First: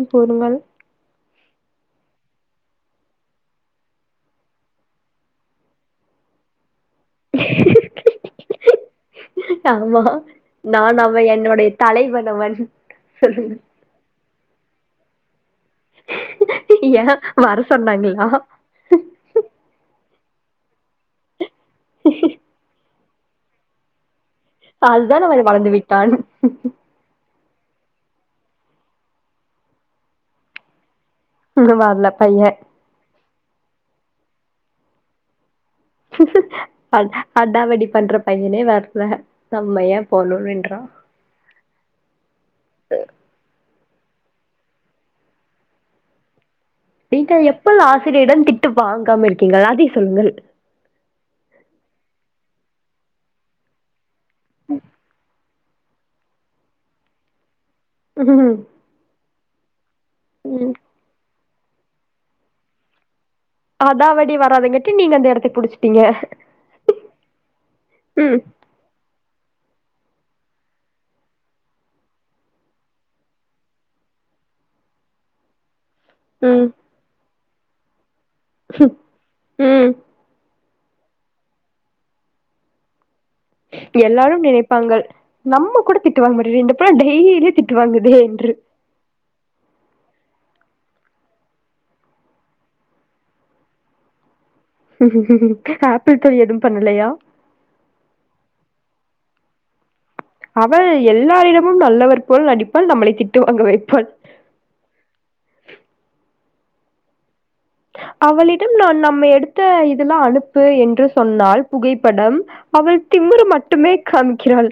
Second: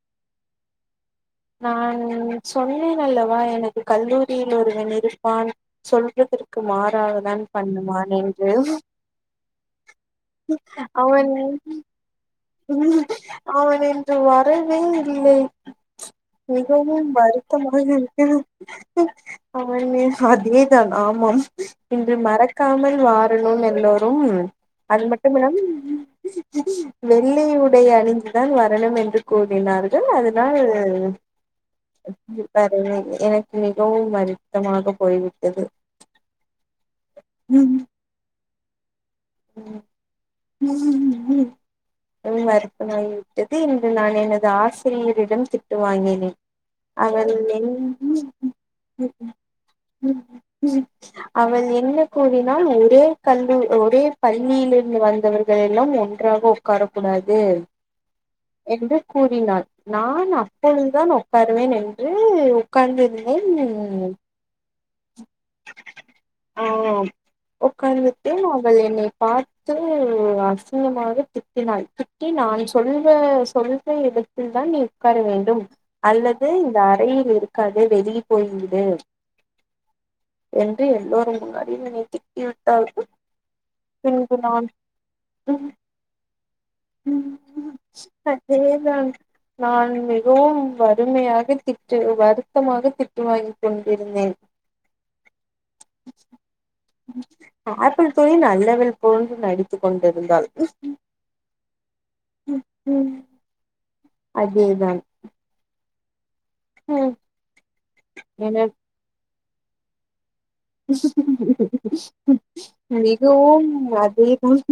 ம் பொறுங்கள் நான் சொன்னேன் அல்லவா எனக்கு கல்லூரியில் ஒருவன் இருப்பான் சொல்வதற்கு மாறாகதான் பண்ணுவான் என்று ஆமா நான் அவ அவன் என்னுடைய தலைவன் அவன் சொல்லுங்க அவன் இன்று வரவே இல்லை மிகவும் ஏன் வர வருத்தமாக சொன்னாங்களா இருக்கிறது ஆமா மிஸ் அதேதான் ஆமா ஆமா இன்று மறக் க்காமல் வாரணும்ன்னு எல்லோரும் அது அதுதான் மட்டும் அவன் இல்லாம வளர்ந்து விட்டான் வெள்ளி உடை அணிந்துதா வரணும் என்று கூறினார்கள் அதுனால் வரல பையன் [unintelligible] எனக்கு மிகவும் வருத்தமாக போய்விட்டது அடாவடி பண்ற பையனே வர்ல நம்ம ஏன் போனும் என்றா விட்டது இன்று நான் எனது ஆசிரியரிடம் திட்டு வாங்கினேன் அவள் நீங்க என் எப்ப ஆசிரியரிடம் திட்டு வாங்காம இருக்கீங்க அதை ம் சொல்லுங்க அவள் என்ன கூறினாள் ஒரே கல்லில் ஒரே பள்ளியில் இருந்து வந்தவர்கள் எல்லா ஒன்றாக உக்காரக் கூடாது உம் என்று கூறினாள் நான் அப்பொழுதுதான் உட்காருவேன் என்று உட்கார்ந்திருந் அதாவடி வராதங்கெட்டி நீங்க அந்த எடத்த புடிச்சுட்டீங்க ஆம் உக்காந்திட்டே நாம் ங்கள் என்னை பார்த்து அசிங்கமாக திட்டினாள் திட்டி நான் சொல்வே சொல் ல்ற இடத்தில் தான் நீ உக்கார வேண்டும் அல்லது ம் இந்த அறையில் இருக்காதே வெளி போய் விடு ம் என்று எல்லோரும் முன்னாடியும் என்னை திட்டி விட்டார்கள் எல்லாரும் நினைப்பாங்கள் நம்ம கூட திட்டுவாங்க முடியலியே இந்த புள்ள டெய்லியு திட்டுவாங்குதே என்று இதாங் நான் மிகவும் வறுமையாக திட்டு வருத்தமாக திட்டு வாங்கி கொண்டிருந்தேன் ஆப்பிள் தோழி எதுவும் பண்ணலையா ஆப்பிள் தோழி நல்லவள் போல் நடி கொண்டு இருந்தால் அவள் எல்லாரிடமும் நல்லவர் போல் நடிப்பாள் நம்மளை திட்டு வாங்க வைப்பாள் அதே தான் ன்ன அவளிடம் நான் நம்ம எடுத்த இதெல்லா அனுப் ப்பு என்று சொன்னால் புகைப்படம் அவள் திமுறு மிகவும் மட்டுமே அதேதான் காமிக்கிறாள்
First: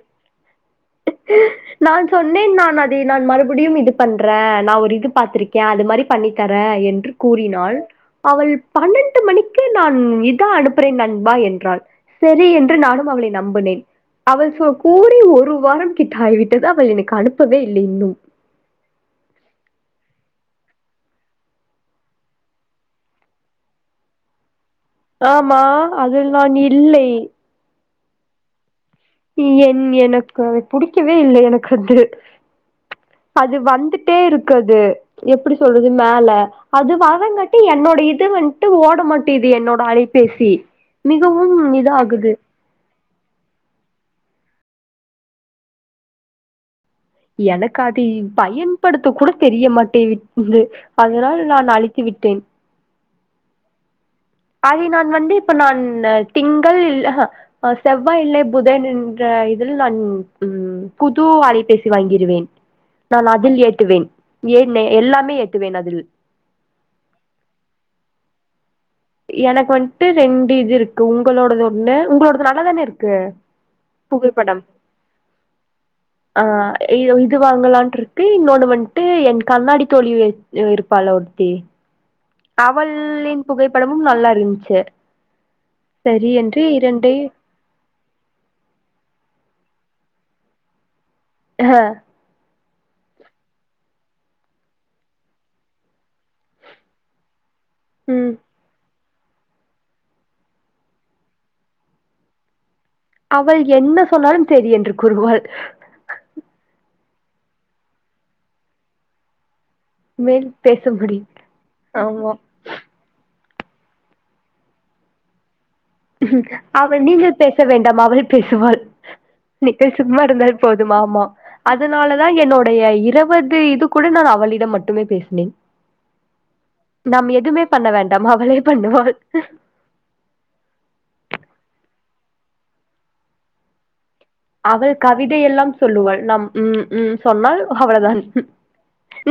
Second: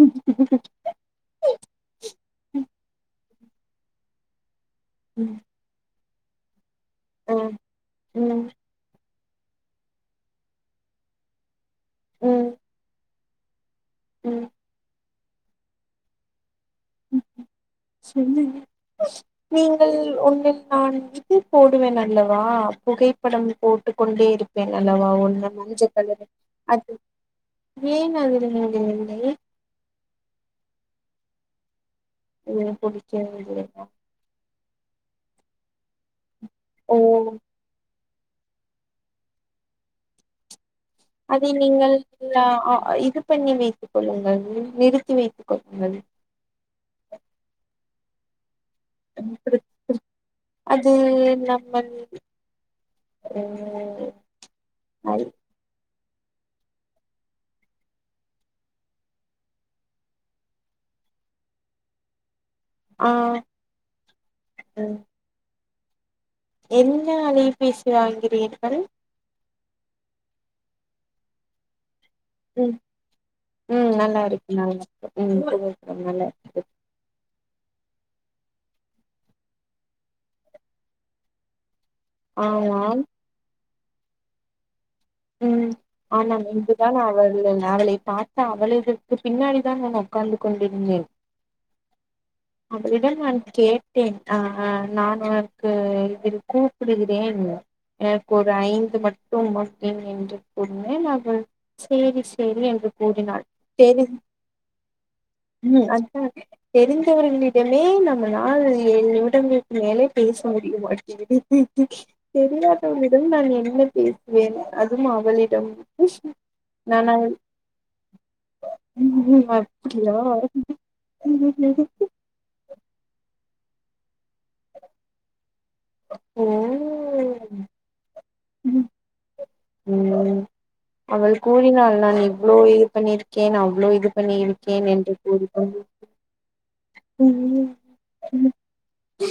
நான் சொன்னேன் நான் அதை நான் மறுபடியும் இது பண்றே நா ஒரு இது பாத்துருக் க்கே அது மாரி பண்ணி தரே என்று அ கூறினாள் ம் ம் அவள் பன்னெண்டு மணிக்கே நான் இதான் அனுப்புறேன் நண்பா என்றாள் செரி ம் என்று நானும் அவளை நம்புனேன் அவள் சொ கூ கூறி ஒரு வாரம் கிட்ட ஆகிவிட்டது அவள் எனக்கு அனுப் பவே இல்லிங் சொல்லுங்கள் நீங்கள் ஒண்ணு நான் இது போடுவேன் அல்லவா புகைப்படம் போட்டு கொண்டே இருக் என்னல்லவா ஒன்ன ஆமா, நெனச்சி அதில் நான் அது இல்லை. நீங்க [unintelligible] என் எனக்கு அதை புடிக்கவே இல்லை எனக்கு அது இது புடிக்கவில்லையா ட்டே இருக்கு அது எப்டி சொல்றது மேல அது ஓ வரங்காட்டி என்னோட இது வன்ட் ட்டு ஓட மாட்டேது என்னோட அலைபேசி அதை மிகவும் நீங்கள் இதாகுது யா ஆ இது பண்ணி வைத்துக் கொள்ளுங்கள் நிறுத்தி வைத்துக் கொள்ளுங்கள் எனக்கு அதில் பயன் படுத்த கூட தெரிய மாட்டேங்கிது அது அதுனால நான் அழித்து விட்டேன் என்ன ஏது அதை நான் வந்து இப்ப நான்னு திங்கள் அ ஆ செவ்வாய் இல்லே புதன் என்ற இதில் நான் ம் புது அலைபேசி வாங்கியிருவேன் ஆ நான் அதில் ஏத்துவேன் ஏன் ம் எல்லாமே ஏத்துவேன் அதில் என்ன அலை பேசி வாங்கினீர்கள் எனக்கு வன்ட்டு ரெண்டு இது இருக்கு உங்களோடது ஒண்ணு உங்களோடது இப்ப நல்ல ம் தானே இருக்கு ம் நல்லா இருக்கு புகைப்படம் நல்லா இருக்கு ம் புகைப்படம் நல்லா ஆ இருக்குது இ இது வாங்கலான்ட்ருக்கு இன்னொன்னு வன்ட்டு எங்க கண்ணாடி தோழி இரு இருப்பால்ல ஒருத்தி ஆமாம் அவளின் புகைப்படமும் நல்லா இருந்துச்சு ம் சரி ஆனா என்று இதுதான் இரண்டையு அவளின் அவளை பார் தா அவளுகளுக்கு பின்னாடிதான் நான் உக்காந்து கொண்டிருந்தேன் அஹ அவளிடம் நான் கேட்டேன் அ நான் உனக்கு இதில் கூப்பிடுகிறேன் எனக்கு ம் ஒரு ஐந்து மட்டும்மா ஏன் என்று சொன்னேன் அவள் செரி செரி என்று கூறினாள் அவள் என்ன தேவையா சொன்னாலும் சரி என்று கூறுவாள் ம் அத்தான் தெரிந்தவர்களிடமே நம்ம நாள் ஏழு நிமிடங்கள் இதுக்கு மேலே பேச மேல் முடியும் முடியமாட்டிங்கீது ஆமா தெரியா அவளிடம் நான் என்ன பேசுவேன் அதும் அவளிடம் அவள் நீங்கள் பேச வேண்டாம் அவளே பேசுவாள் ம் நிக்கள் அப்டியா சும்மா இருந்தாலே போதும் ஆமா அதுனால நா என்னுடைய இருவது இது கூட நான் அவளிடம் மட்டுமே பேசினேன் ஓ நாம் எதுமே பண்ண வேண்டாம் அவளே பண்ணுவாள் ம் அவள் கூறினாள் நான் இவ்ளோ இது பண்ணிருக்கேன் அவ்ளோ இது பண்ணியிருக்கேன் அவள் என்று கவிதை எல்லாம் சொல்லுவாள் நம் ம் ம் சொன்னால் அவ்ளோதான் கூறிக்கொண்டு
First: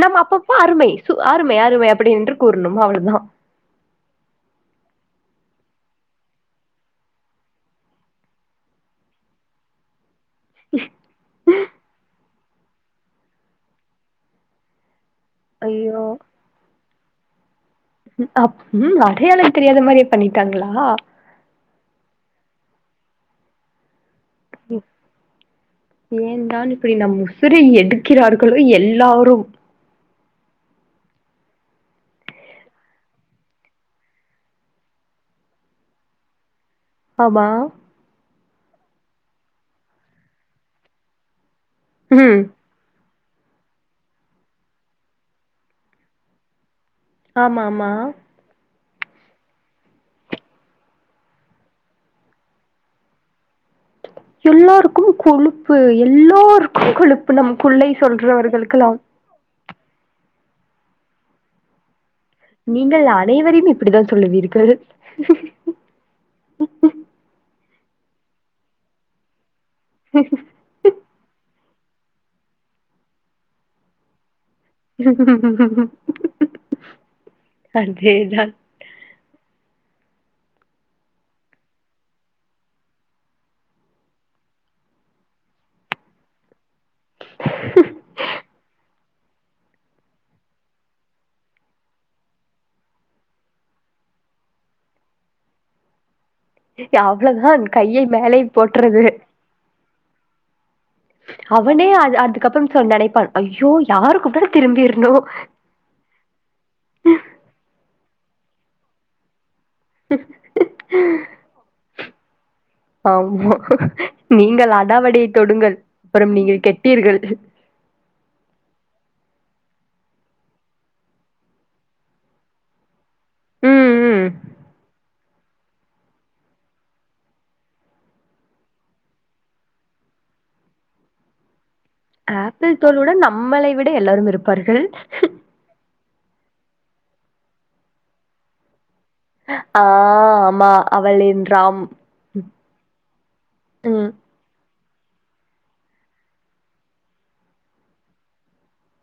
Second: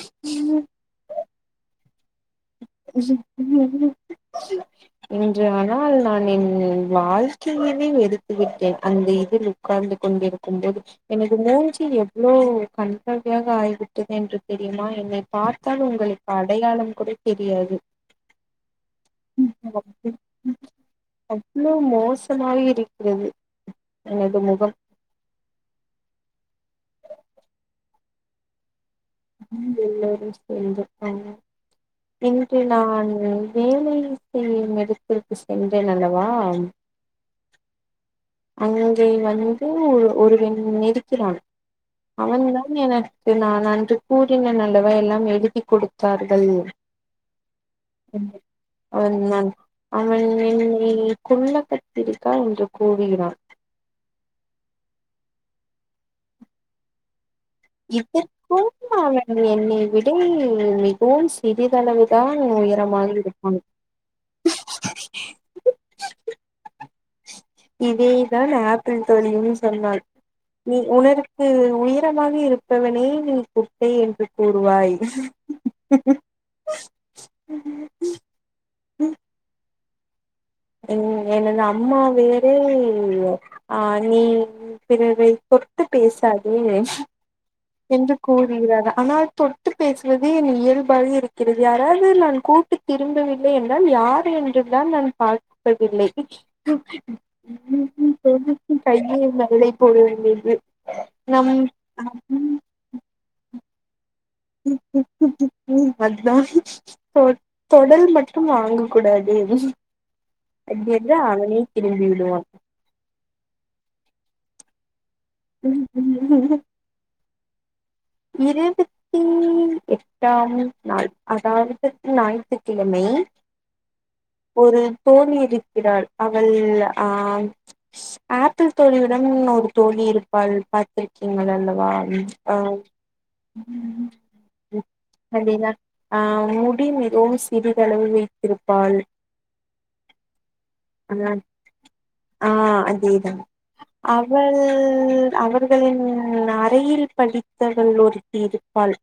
நம் அப்பப்ப அருமை சு அருமை அருமை அப்டி என்று கூறணும் அவ்ளோதா உம் உம் ச்சு ன்றான்னால் நான் என் வாழ்க்கைவே எடுத்துவிட்டேன் அந்த இதில் உட்கார்ந்து கொண்டிருக் க்கும் போது எனது மூஞ்சி எவ்ளோ கன்றாவியாக ஆகிவிட்டது என்று தெரியுமா என்னை பார்த்தால் ஐயோ! உங்களுக்கு அடையாளம் கூட தெரியாது ம் அப் உம் அடையாளம் தெரியாத மாதிரி பண்ணிட்டாங்களா அவ்ளோ மோசமாக இருக்கிறது எனது முகம் ஏந்தான் இப்படி நம் உசிர எடுக்கிறார்களோ எல்லாரும் எல்லோரும் [inaudible] இன்று நான்னு வேலை செய்யும் இடத்திற்கு சென்றேன் அல்லவா ஆமா அங்கே வந்து ஒருவன் இருக்கிறான் ம். அவன் தான் எனக்கு நான் அன்று கூறினேன் அல்லவா எல்லாம் எழுதி கொடுத்தார்கள் ஆமாம்மா அவன் நான் அவன் என்னை குள்ள கத்திரிக்கா என்று கூறு கிறான் எல்லாருக்கும் கொழுப்பு எல்லோருக்கும் கொழுப்பு நமக்குள்ளை இதற்கும் சொல்றவர்களுக்கெல்லாம் அவன் என்னை விட மிகவும் சிறிதளவு தான் நீங்கள் உயரமாய் இருக்கணு அனைவரையும் இப்படித்தான் சொல்வீர்கள் இதேதான் ஆப்பிள் தோழியும் சொன்னாள் நீ உனருக்கு உயரமாக இருப்பவனே நீ குட்டை என்று கூறுவாய் அதேதான் உம் எனது அம்மா வேறே ஆ நீ பிறரை தொட்டு பேசாதே என்று கூறுகிறாரா ஆனால் தொட்டு பேசுவதே என் இயல்பாக இருக்கிறது யாராவது நான் கூப்ட்டு திரும்பவில்லை என்றால் யார் என்றுதான் நான் பார்ப்பதில்லை யா அவ்ளோதான் கையை மேலே போட்டுறது ன்னல்லைத் போவேண்டிது அவனே அது அதுக்கப்பம் சொன் நனைப்பான் ஐயோ யாரு கூப்டாலு திரும்பிர்ணு ம் அதுதா தொடல் மட்டும் வாங்க கூடாது எப்டி எப்புட அவனே திரும்பி விடுவா ஆமா நீங்கள் அடாவடிய் தொடுங்கள் அப்புறம் நீங்கள் கெட்டீர்கள் இரெண்டு [unintelligible] எட்டாம் நாள் அதாவுது நாயித்துக்கிழமை ம், ம். ஒரு தோழி இருக்கிறாள் அவள் ஆ ஆப்பிள் தோழியுடன் ஒரு தோழி இருப்பாள் பாத்துருக்கீங்கல் அல்லவா ஆ ஆப்பிள் தோழியுடன் நம்மளை விட எல்லாரும் இருப்பார்கள் அடின்னா அ முடி மிகவும் சிறிதளவு வெய்த்திருப்பாள் ஆ, ஆமா. அவள் அதான் என்றாம். அ அதேதான் அ ம். அவள் அவர்களின் அறையில் படித்ததவல் ஒருத்தி இருப்பால்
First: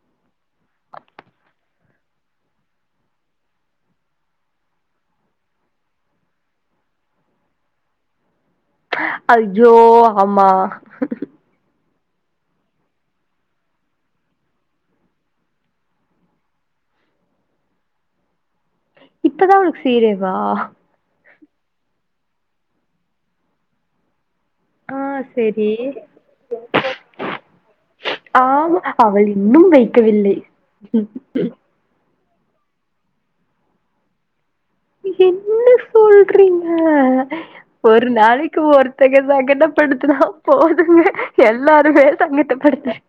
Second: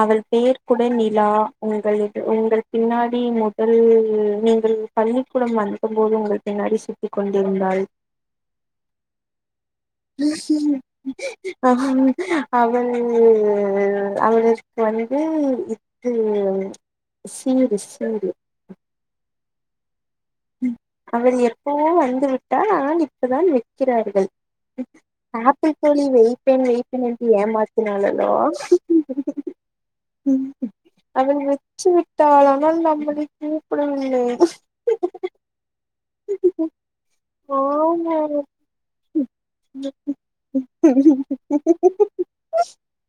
அவள் பெயர் கூட நிலா உங்கள் உங்கள் பின்னாடி முதல் நீங்கள் பள்ளிக்கூடம் வந்த போது உங்கள் பின்னாடி சுத்தி கொண்டிருந்தாள் அது ஜோ அவள் அவளுக்கு வந்து க்கு சீரு சீரு ப்பதா அவுளுக்கு சீரேவா அவள் எப்போஓ வந்துவிட்டால் ஆனால் இப்பதான் வெக்கிறார்கள் ஆ, சரி. ஆப்பிள் தோழி வெய்ப்பேன் வெய்ப்பேன் என்று ஏமாத்தினால் அல்லவா ஆமா. அவள் இன்னும் வெய்க்கவில்லை ச்சு வுட்டால் ஆனால் நம்பளை கூப்புடவில்லை என்ன ஆஹ ஒரு ஆமா நாளைக்கு ஒருத்தங்க சங்கடப்படுத்துனா போதுங்க எல்லாருமே சங்கட்டப்படுத்தர்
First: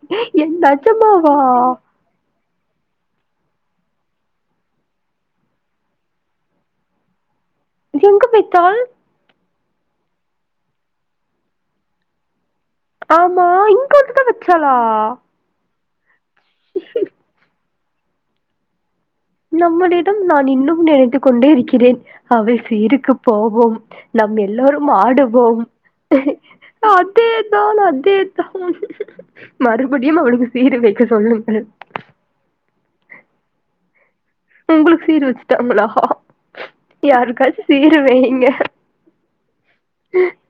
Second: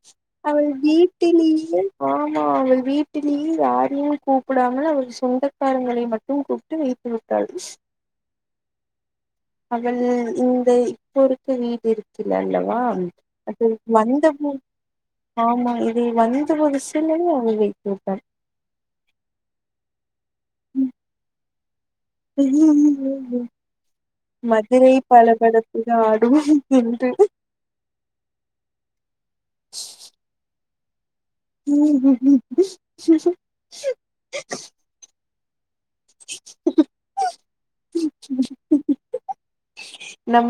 என் அவள் நஜ்ஜம்மாவா வீட்டிலேயே ஆமா அவள் வீட்டிலியே யாருயு கூப்புடாம அவள் சொந்தக்காரங்களை மட் டு கூப்ட்டு வீட்டில் விட்டாள் எங்க பெய்த்தால் அவள் இந்த இப்போ இருக்க வீடு இருக்குல் அல்லவா ஆமா அது இங்க வந்துத்தா வந்த போ வச்சாலா ஆமா இது வந்து வருஷல்ல ஆவுது இப்ப ப்ப நம்மளிடம் நான் இன்னும் நினைத்து கொண்டே இருக்கிறேன் அவ சீருக்கு ழபோவோம் நம் எல்லோரும் மதுரை ஆடுவோம் பளபளப்புக ஆடும் ட்டு என்று அதேத் நானு அதேத்தா மறுபுடியும் அவளுக்கு சீரு வெக்க சொல்லும் உம் உம் உம் உங்குளு சீரு வச்சிட்டாங்களா பா யாருக்காச்சு சீரு வைங்க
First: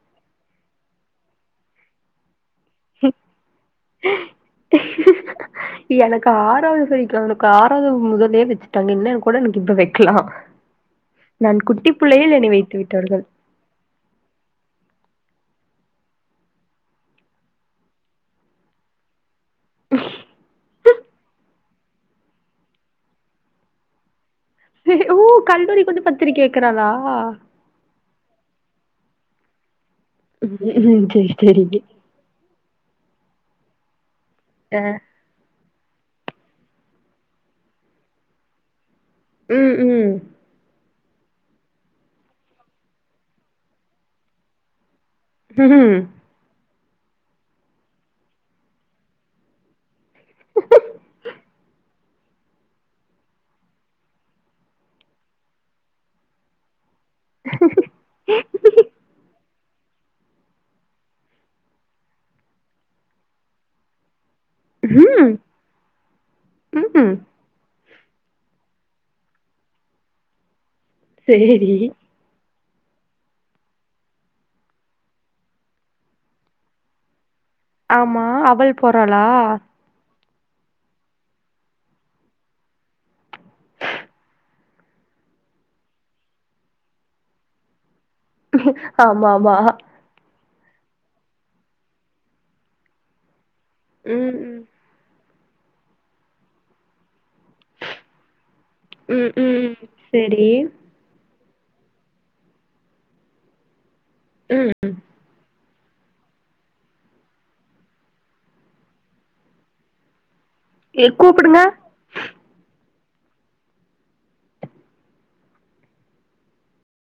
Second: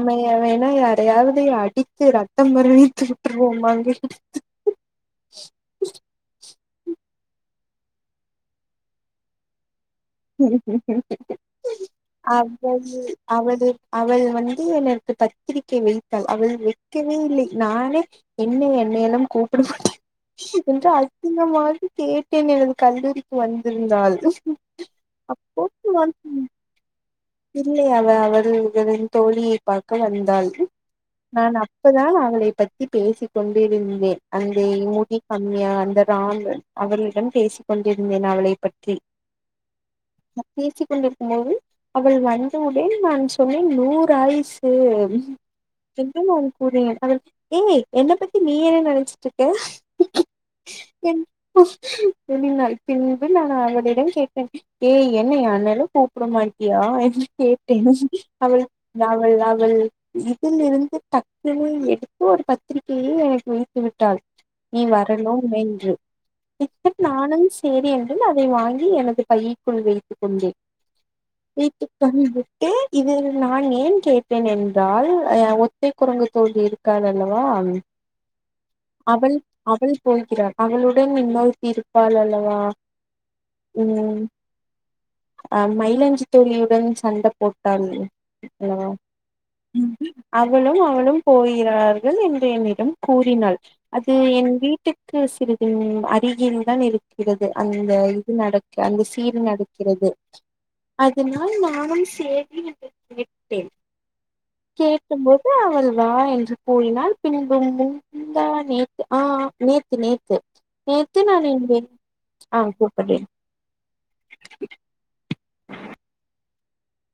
அவையன்னா யாரையாவது அடித்து ரத்தம் மறுவி தூத்துருவோமாங்கி எனக்கு ஆறாவது சைக்கிள் அவனுக்கு ஆறாவது முதலே வச்சுட்டாங்க என்னன்னு கூட எனக்கு இப்ப வக் பிள்ளையில் என்னை அவ் வைத்து அவ்வு விட்டார்கள் அவளு அவள் வந்து எனக்கு பத்திரிக்கை வைத்தாள் அவள் வைக்கவே இல்லை நானே என்ன என்னை எல்லாம் கூப்ட மாட்டே என்று அசிங்கமாக கேட்டேன் எனது கல்லூரிக்கு வந்திருந்தால் ஓ கல்லூரிக்கு வந்து பத்திரிக்கை வைக்குறாளா இல்லை அவ அவர்களின் தோழி பார்க்க வந்தாள் ம் சரி நான் சரி அப்பதான் அவளை பத்தி பேசிக் கொண்டு இருந்தேன் அந்த ஆ முடி கம்மியா அந்த ராம் அவர்களுடன் பேசி கொண்டிருந்தேன் அவளை பத்தி ம் ம் நா பேசிக்க கொண்டிருக்கும் போது அவள் வந்தவுடனே நான் சொன்னேன் நூறு ஆயிசு ம் இன்னும் அவ கூறினேன் அவள் ஏய் என்ன பத்தி நீ என்ன நெனைச்சிட்டு இருக்க என் எண்ணினால் பின்பு நான் அவளிடம் கேட் டேன் ஏய் என்ன ஏ ஆனாலு சாப்ப்ட மாட்டியா கேட்டேன் அவள் நாவல் நாவல் இதில் இருந்து டக்குன்னு எடுத்து ஒரு பத்திரிகையை எனக்கு வைத்து விட்டாள் நீ ம் வரணும்என்று ம் இப்ப ம் நானும் சேரி என்று அதை வாங்கி எனது பையிக்குள் வைத்துக் கொண்டேன் சேரி வைதுக்காங்க ஏ இது நான் ஏன் கேட்டேன் என்றால் ஆ ஒத்தை குரங்கு போல் இருக்காள் அல்லவா ஆமா அவள் போறாளா அவள் அவள் போகிறாள் அவளுடன் இன்னொருத்தி இருப்பாள் அல்லவா ம் ஆ மயிலாஞ்சி தோழியுடன் சண்ட போட்டாள் அல்லவா ஆமா ஆமா ம் அவளும் அவளும் போகிறார்கள் என்று என்னிடம் கூறினாள் அது ம் என் ம் வீட்டுக் கு சிறிது அருகில்தான் இருக்கிறது அந்த இது நடக்க ம் சீர் ம் நடக்கிறது சரி அதனால் நானும் சேரி என்று கேட்டேன் ம் கேட் கும் போது அவள் வா என்று கூறினால் பின்பு முந்தா நேத்து ஆ நேத்து நேத்து எ நேத்து நான் கூப்புடுங்க என்பேன் ஆ கூப்ட்றேன்